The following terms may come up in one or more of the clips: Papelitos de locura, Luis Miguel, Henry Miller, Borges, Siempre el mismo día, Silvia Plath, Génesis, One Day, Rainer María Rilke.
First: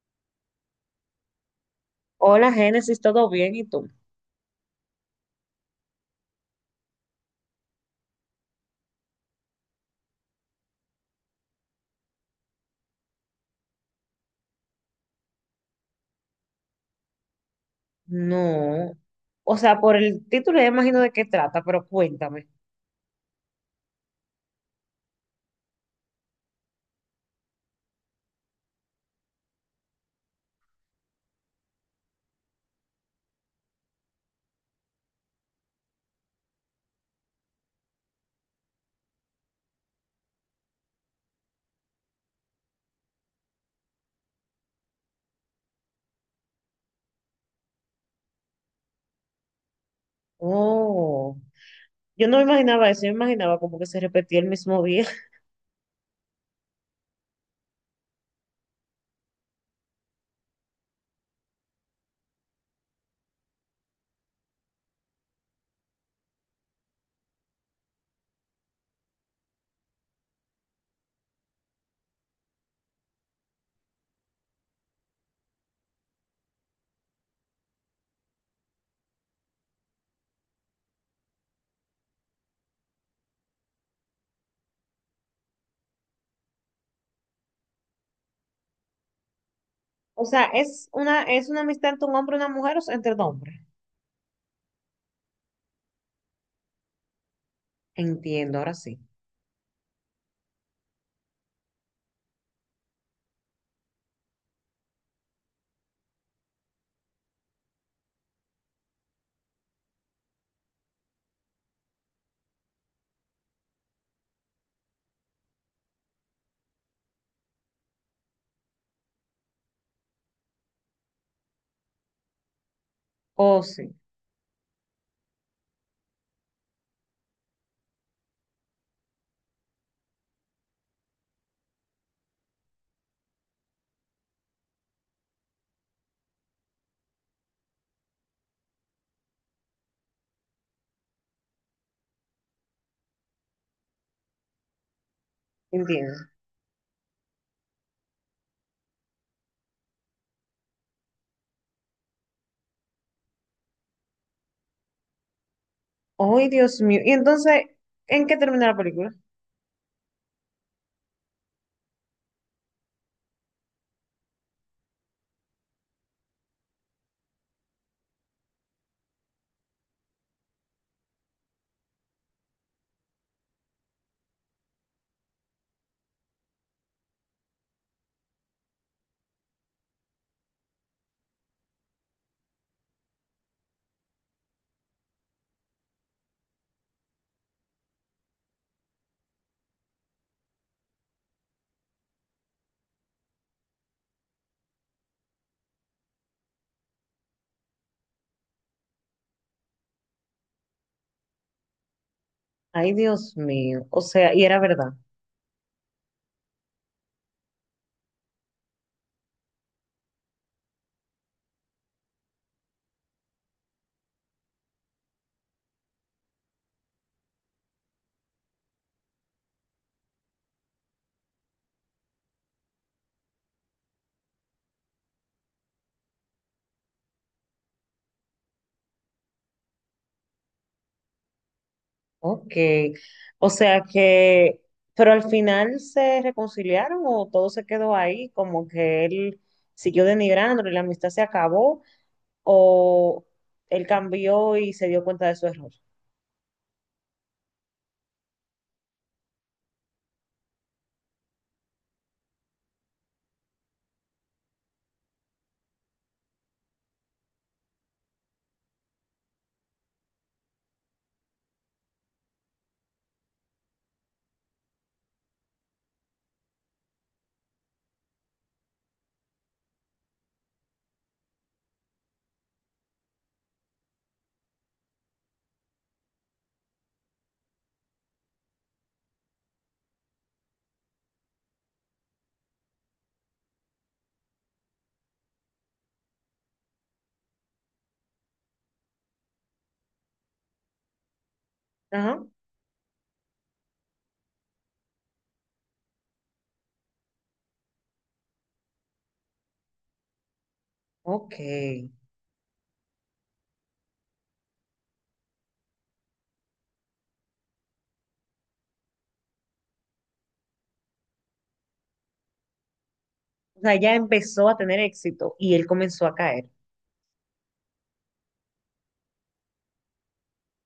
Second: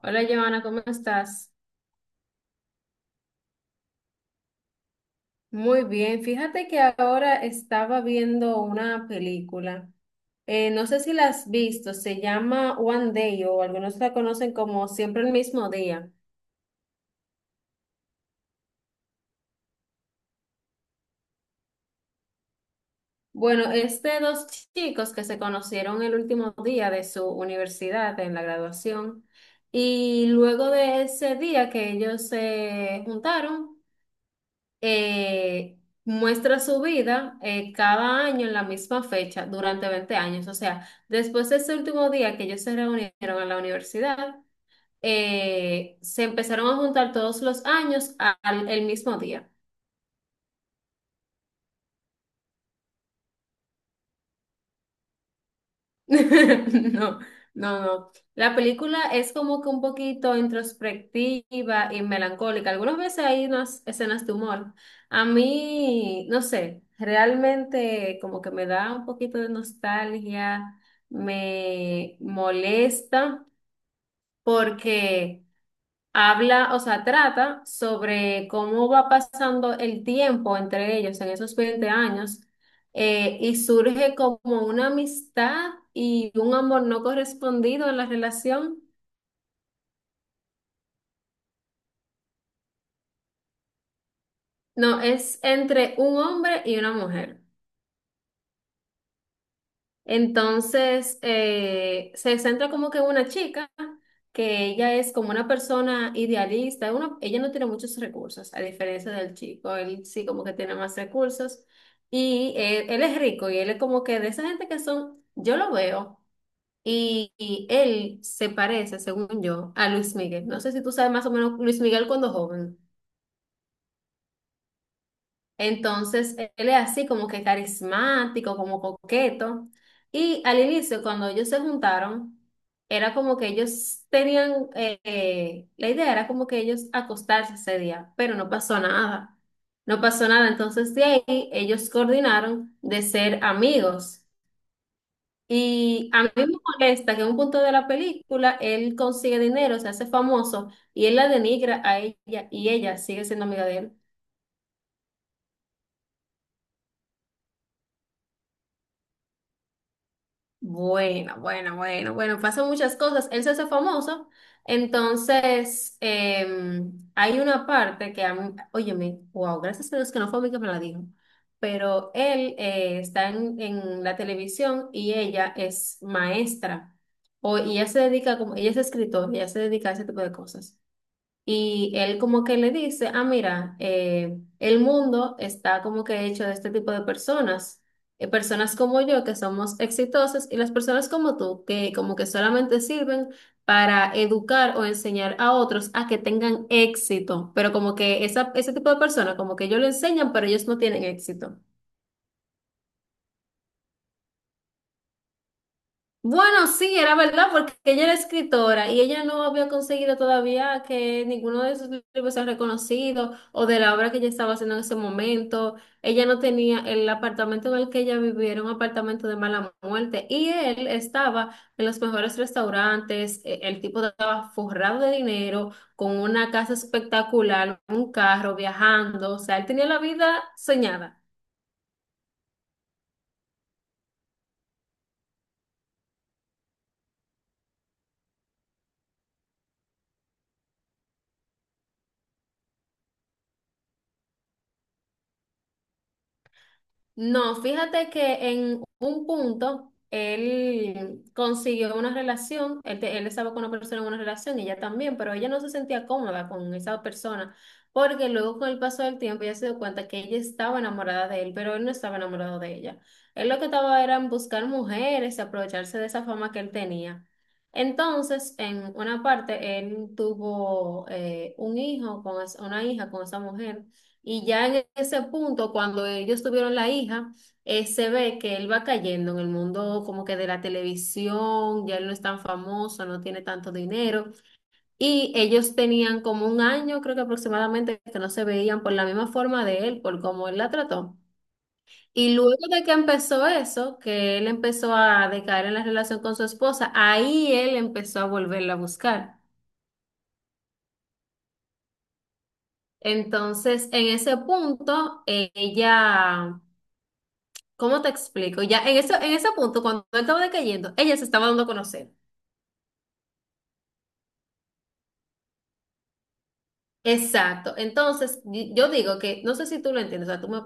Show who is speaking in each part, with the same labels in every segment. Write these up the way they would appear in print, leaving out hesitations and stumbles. Speaker 1: Hola, Joana, ¿cómo estás?
Speaker 2: Hola, Génesis, ¿todo bien? ¿Y tú?
Speaker 1: Muy bien. Fíjate que ahora estaba viendo una película. No sé si la has visto, se llama One Day o algunos la conocen como Siempre el mismo día.
Speaker 2: No. O sea, por el título ya imagino de qué trata, pero cuéntame.
Speaker 1: Bueno, es de dos chicos que se conocieron el último día de su universidad en la graduación y luego de ese día que ellos se juntaron, eh, muestra su vida cada año en la misma fecha durante 20 años. O sea, después de ese último día que ellos se reunieron en la universidad, se empezaron a juntar todos los años al el mismo día.
Speaker 2: Oh, yo no me imaginaba eso, yo me imaginaba como que se repetía el mismo día.
Speaker 1: No, no, no. La película es como que un poquito introspectiva y melancólica. Algunas veces hay unas escenas de humor. A mí, no sé, realmente como que me da un poquito de nostalgia, me molesta porque... Habla, o sea, trata sobre cómo va pasando el tiempo entre ellos en esos 20 años y surge como una amistad y un amor no correspondido en la relación.
Speaker 2: O sea, es una amistad entre un hombre y una mujer, o sea, entre dos hombres.
Speaker 1: No, es entre un hombre y una mujer.
Speaker 2: Entiendo, ahora sí.
Speaker 1: Entonces, se centra como que en una chica que ella es como una persona idealista, ella no tiene muchos recursos, a diferencia del chico, él sí como que tiene más recursos y él es rico y él es como que de esa gente que son, yo lo veo y él se parece, según yo, a Luis Miguel. No sé si tú sabes más o menos Luis Miguel cuando joven.
Speaker 2: Oh, sí,
Speaker 1: Entonces, él es así como que carismático, como coqueto. Y al inicio, cuando ellos se juntaron, era como que ellos tenían, la idea era como que ellos acostarse ese día, pero no pasó nada. No pasó nada. Entonces, de ahí, ellos coordinaron de ser amigos. Y a
Speaker 2: entiendo.
Speaker 1: mí me molesta que en un punto de la película él consigue dinero, se hace famoso y él la denigra a ella y ella sigue siendo amiga de él.
Speaker 2: Ay, Dios mío. Y entonces, ¿en qué termina la película?
Speaker 1: Bueno, bueno, bueno, bueno, pasan muchas cosas. Él se hace famoso. Entonces, hay una parte que, óyeme, wow, gracias a Dios que no fue a mí que me la dijo. Pero él está en la televisión y ella es maestra. O, y ella se dedica, como, ella es escritora, ella se dedica a ese tipo de cosas. Y él como que le dice, ah, mira, el mundo está como que hecho de este tipo de personas, personas como yo que somos exitosas y las personas como tú que como que solamente sirven para educar o enseñar a otros a que tengan éxito, pero como que ese tipo de personas como que ellos lo enseñan, pero ellos no tienen éxito.
Speaker 2: Ay, Dios mío. O sea, y era verdad.
Speaker 1: Bueno, sí, era verdad, porque ella era escritora y ella no había conseguido todavía que ninguno de sus libros sea reconocido o de la obra que ella estaba haciendo en ese momento. Ella no tenía el apartamento en el que ella vivía, era un apartamento de mala muerte y él estaba en los mejores restaurantes, el tipo estaba forrado de dinero, con una casa espectacular, un carro, viajando, o sea, él tenía la vida soñada.
Speaker 2: Ok, o sea que, pero al final se reconciliaron, o todo se quedó ahí, como que él siguió denigrándolo y la amistad se acabó, o él cambió y se dio cuenta de su error.
Speaker 1: No, fíjate que en un punto él consiguió una relación, él estaba con una persona en una relación, ella también, pero ella no se sentía cómoda con esa persona, porque luego con el paso del tiempo ella se dio cuenta que ella estaba enamorada de él, pero él no estaba enamorado de ella. Él lo que estaba era en buscar mujeres y aprovecharse de esa fama que él tenía. Entonces, en una parte, él tuvo un hijo con es- una hija con esa mujer. Y ya en ese punto, cuando ellos tuvieron la hija, se ve que él va cayendo en el mundo como que de la televisión, ya él no es tan famoso, no tiene tanto dinero. Y ellos tenían como un año, creo que aproximadamente, que no se veían por la misma forma de él, por cómo él la trató.
Speaker 2: Ajá,
Speaker 1: Y luego de que empezó eso, que él empezó a decaer en la relación con su esposa, ahí él empezó a volverla a buscar.
Speaker 2: ok.
Speaker 1: Entonces, en ese punto, ella... ¿Cómo te explico? Ya en eso, en ese punto, cuando él estaba decayendo, ella se estaba dando a conocer.
Speaker 2: O sea, ya empezó a tener éxito y él comenzó a caer.
Speaker 1: Exacto. Entonces, yo digo que, no sé si tú lo entiendes, o sea,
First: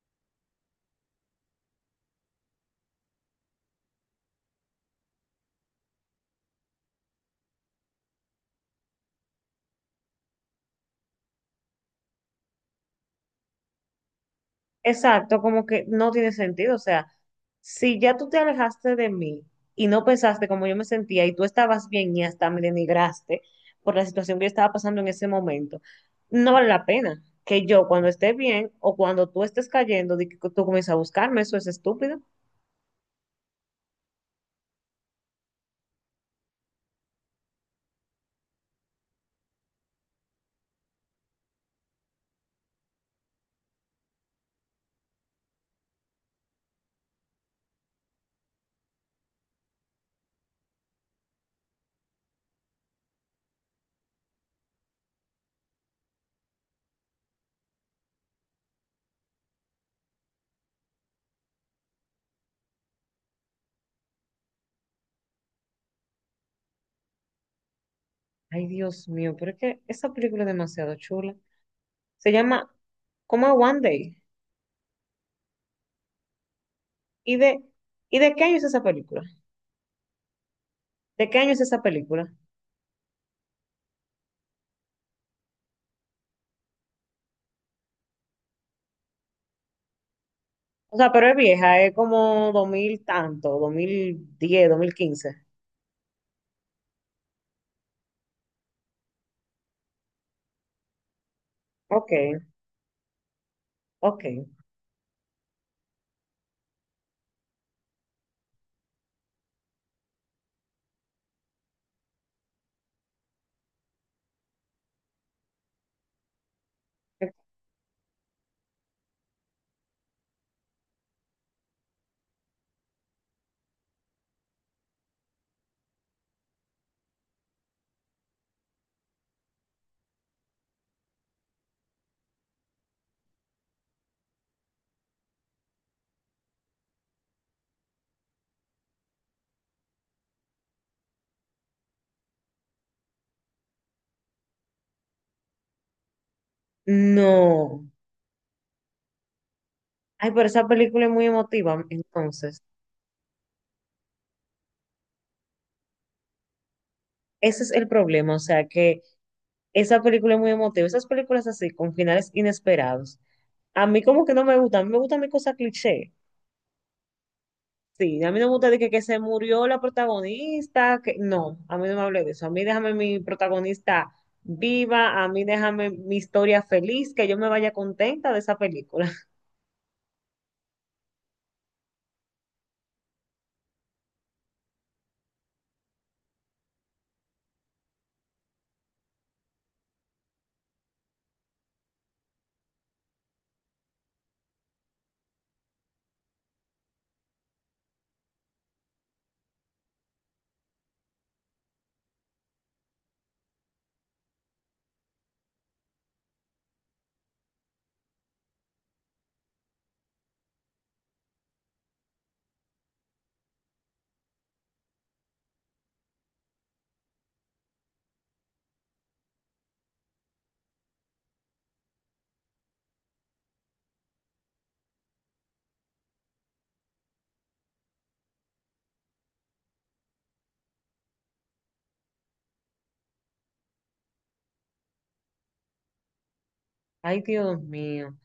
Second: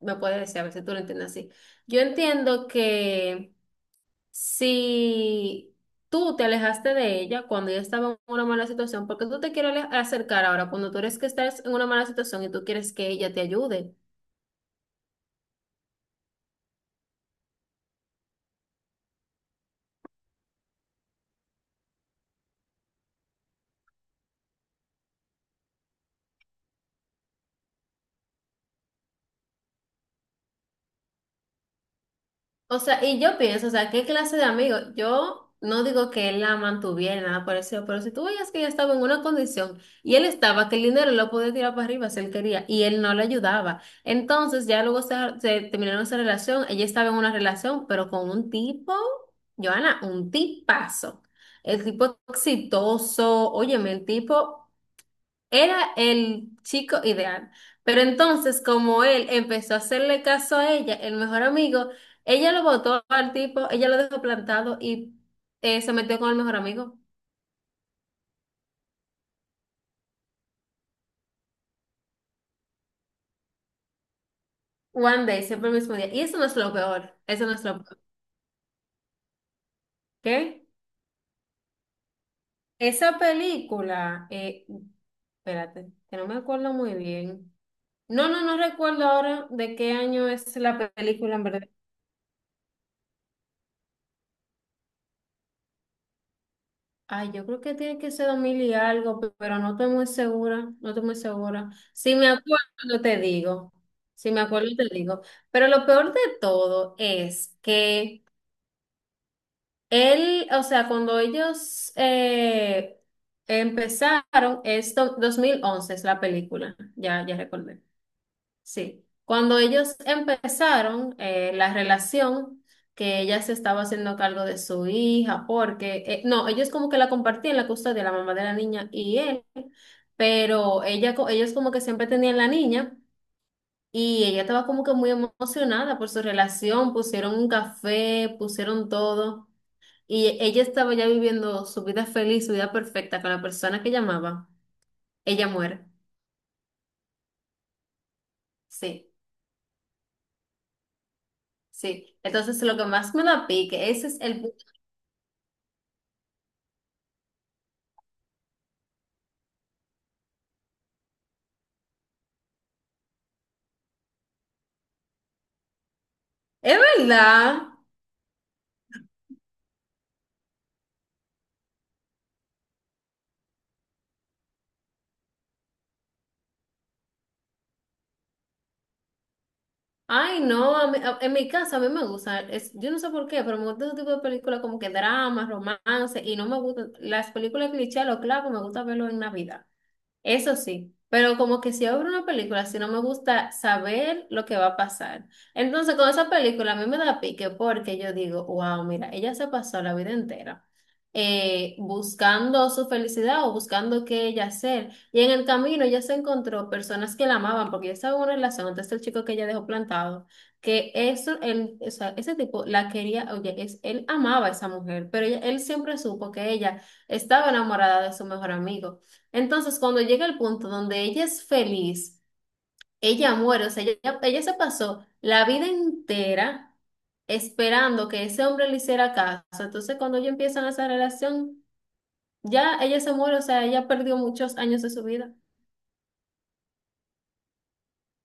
Speaker 1: me puedes decir a ver si tú lo entiendes así. Yo entiendo que si tú te alejaste de ella cuando ella estaba en una mala situación, porque tú te quieres acercar ahora cuando tú eres que estás en una mala situación y tú quieres que ella te ayude.
Speaker 2: Exacto, como que no tiene sentido. O sea, si ya tú te alejaste de mí y no pensaste como yo me sentía y tú estabas bien y hasta me denigraste por la situación que yo estaba pasando en ese momento, no vale la pena que yo, cuando esté bien o cuando tú estés cayendo, di que tú comiences a buscarme. Eso es estúpido.
Speaker 1: O sea, y yo pienso, o sea, ¿qué clase de amigo? Yo no digo que él la mantuviera, nada parecido, pero si tú veías que ella estaba en una condición y él estaba, que el dinero lo podía tirar para arriba si él quería y él no le ayudaba. Entonces, ya luego se terminaron esa relación, ella estaba en una relación, pero con un tipo, Joana, un tipazo. El tipo exitoso, óyeme, el tipo era el chico ideal. Pero entonces, como él empezó a hacerle caso a ella, el mejor amigo, ella lo botó al tipo, ella lo dejó plantado y se metió con el mejor amigo.
Speaker 2: Ay, Dios mío, pero es que esa película es demasiado chula. Se llama como One Day.
Speaker 1: One day, siempre el mismo día. Y eso no es lo peor.
Speaker 2: ¿Y
Speaker 1: Eso no
Speaker 2: de,
Speaker 1: es lo peor.
Speaker 2: ¿Y de qué año es esa película?
Speaker 1: ¿Qué?
Speaker 2: ¿De qué año es esa película?
Speaker 1: Esa película, espérate, que no me acuerdo muy bien. No, no recuerdo ahora de qué año es la
Speaker 2: O sea, pero
Speaker 1: película,
Speaker 2: es
Speaker 1: en verdad.
Speaker 2: vieja, es como 2000 tanto, 2010, 2015.
Speaker 1: Ay, yo creo que tiene que ser 2000 y algo, pero no estoy muy segura, no estoy muy segura.
Speaker 2: Ok,
Speaker 1: Si me acuerdo, te digo.
Speaker 2: ok.
Speaker 1: Si me acuerdo, te digo. Pero lo peor de todo es que él, o sea, cuando ellos empezaron, es 2011 es la película, ya recordé. Sí, cuando ellos empezaron la relación, que ella se estaba haciendo cargo de su hija, porque, no, ellos como que la compartían la custodia, la mamá de la niña y él, pero ellos como que siempre tenían la niña y ella estaba como que muy emocionada por su relación, pusieron un café, pusieron todo y ella estaba ya viviendo su vida feliz, su vida perfecta con la persona que llamaba, ella muere.
Speaker 2: No.
Speaker 1: Sí.
Speaker 2: Ay, pero esa película es muy emotiva,
Speaker 1: Sí,
Speaker 2: entonces.
Speaker 1: entonces lo que más me da pique, ese es el
Speaker 2: Ese es el problema, o sea, que esa película es muy emotiva. Esas películas así, con finales inesperados, a mí como que no me gustan, a mí me gustan mi cosas cliché.
Speaker 1: Es verdad.
Speaker 2: Sí, a mí no me gusta de que se murió la protagonista, que no, a mí no me hable de eso. A mí déjame mi protagonista viva, a mí déjame mi historia feliz, que yo me vaya contenta de esa película.
Speaker 1: Ay, no, en mi casa a mí me gusta, es, yo no sé por qué, pero me gusta ese tipo de películas como que drama, romance, y no me gustan las películas cliché, lo claro, me gusta verlo en Navidad. Eso sí, pero como que si abro una película, si no me gusta saber lo que va a pasar. Entonces, con esa película a mí me da pique porque yo digo, wow, mira, ella se pasó la vida entera buscando su felicidad o buscando qué ella hacer. Y en el camino ella se encontró personas que la amaban porque ella estaba en una relación, entonces el chico que ella dejó plantado, que eso, él, o sea, ese tipo la quería, oye, es, él amaba a esa mujer, pero él siempre supo que ella estaba enamorada de su mejor amigo. Entonces, cuando llega el punto donde ella es feliz, ella muere, o sea, ella se pasó la vida entera esperando que ese hombre le hiciera caso. Entonces, cuando ellos empiezan esa relación, ya ella se muere, o sea, ella perdió muchos años de su vida.
Speaker 2: Ay, Dios mío.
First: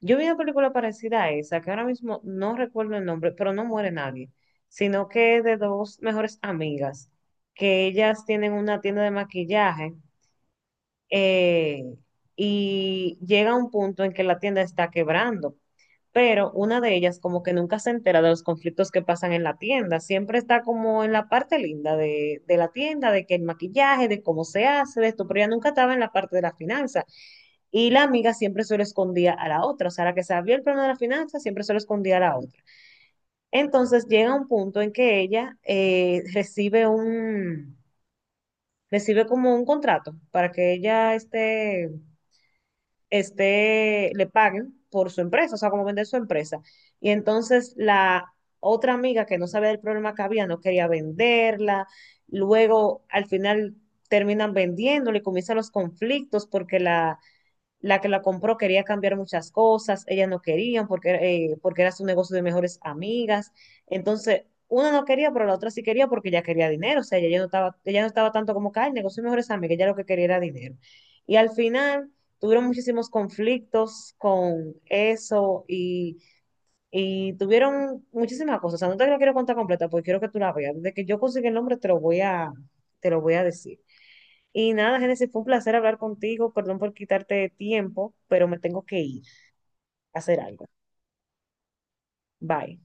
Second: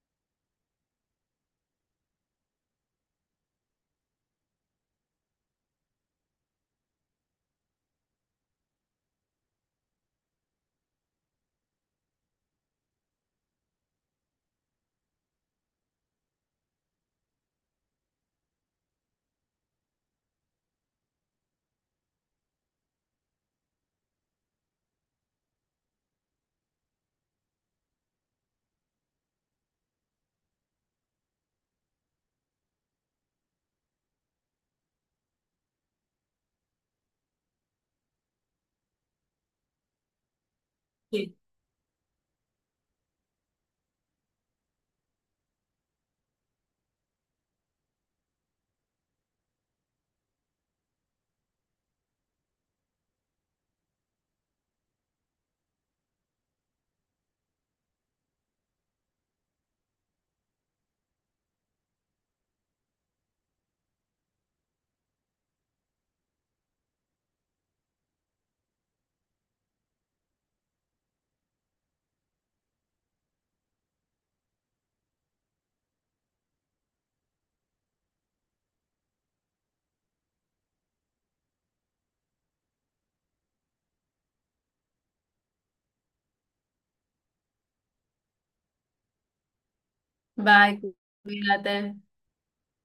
Speaker 2: Yo vi una película parecida a esa, que ahora mismo no recuerdo el nombre, pero no muere nadie, sino que es de dos mejores amigas, que ellas tienen una tienda de maquillaje, eh, y llega un punto en que la tienda está quebrando. Pero una de ellas como que nunca se entera de los conflictos que pasan en la tienda, siempre está como en la parte linda de la tienda, de que el maquillaje, de cómo se hace, de esto, pero ella nunca estaba en la parte de la finanza. Y la amiga siempre se lo escondía a la otra, o sea, la que sabía el plano de la finanza siempre se lo escondía a la otra. Entonces llega un punto en que ella recibe recibe como un contrato para que ella
Speaker 1: Sí.
Speaker 2: esté este, le paguen por su empresa, o sea, como vender su empresa. Y entonces la otra amiga, que no sabía del problema que había, no quería venderla, luego al final terminan vendiéndole, y comienzan los conflictos porque la que la compró quería cambiar muchas cosas, ellas no querían porque, porque era su negocio de mejores amigas. Entonces, una no quería, pero la otra sí quería porque ella quería dinero. O sea, ella, ya no estaba, ella no estaba tanto como que "Ay, el negocio de mejores amigas", ella lo que quería era dinero. Y al final tuvieron muchísimos conflictos con eso, y tuvieron muchísimas cosas. O sea, no te la quiero contar completa porque quiero que tú la veas. Desde que yo consiga el nombre te lo voy a decir. Y nada, Génesis, fue un placer hablar contigo. Perdón por quitarte tiempo, pero me tengo que ir a hacer algo.
Speaker 1: Bye, cuídate.
Speaker 2: Bye.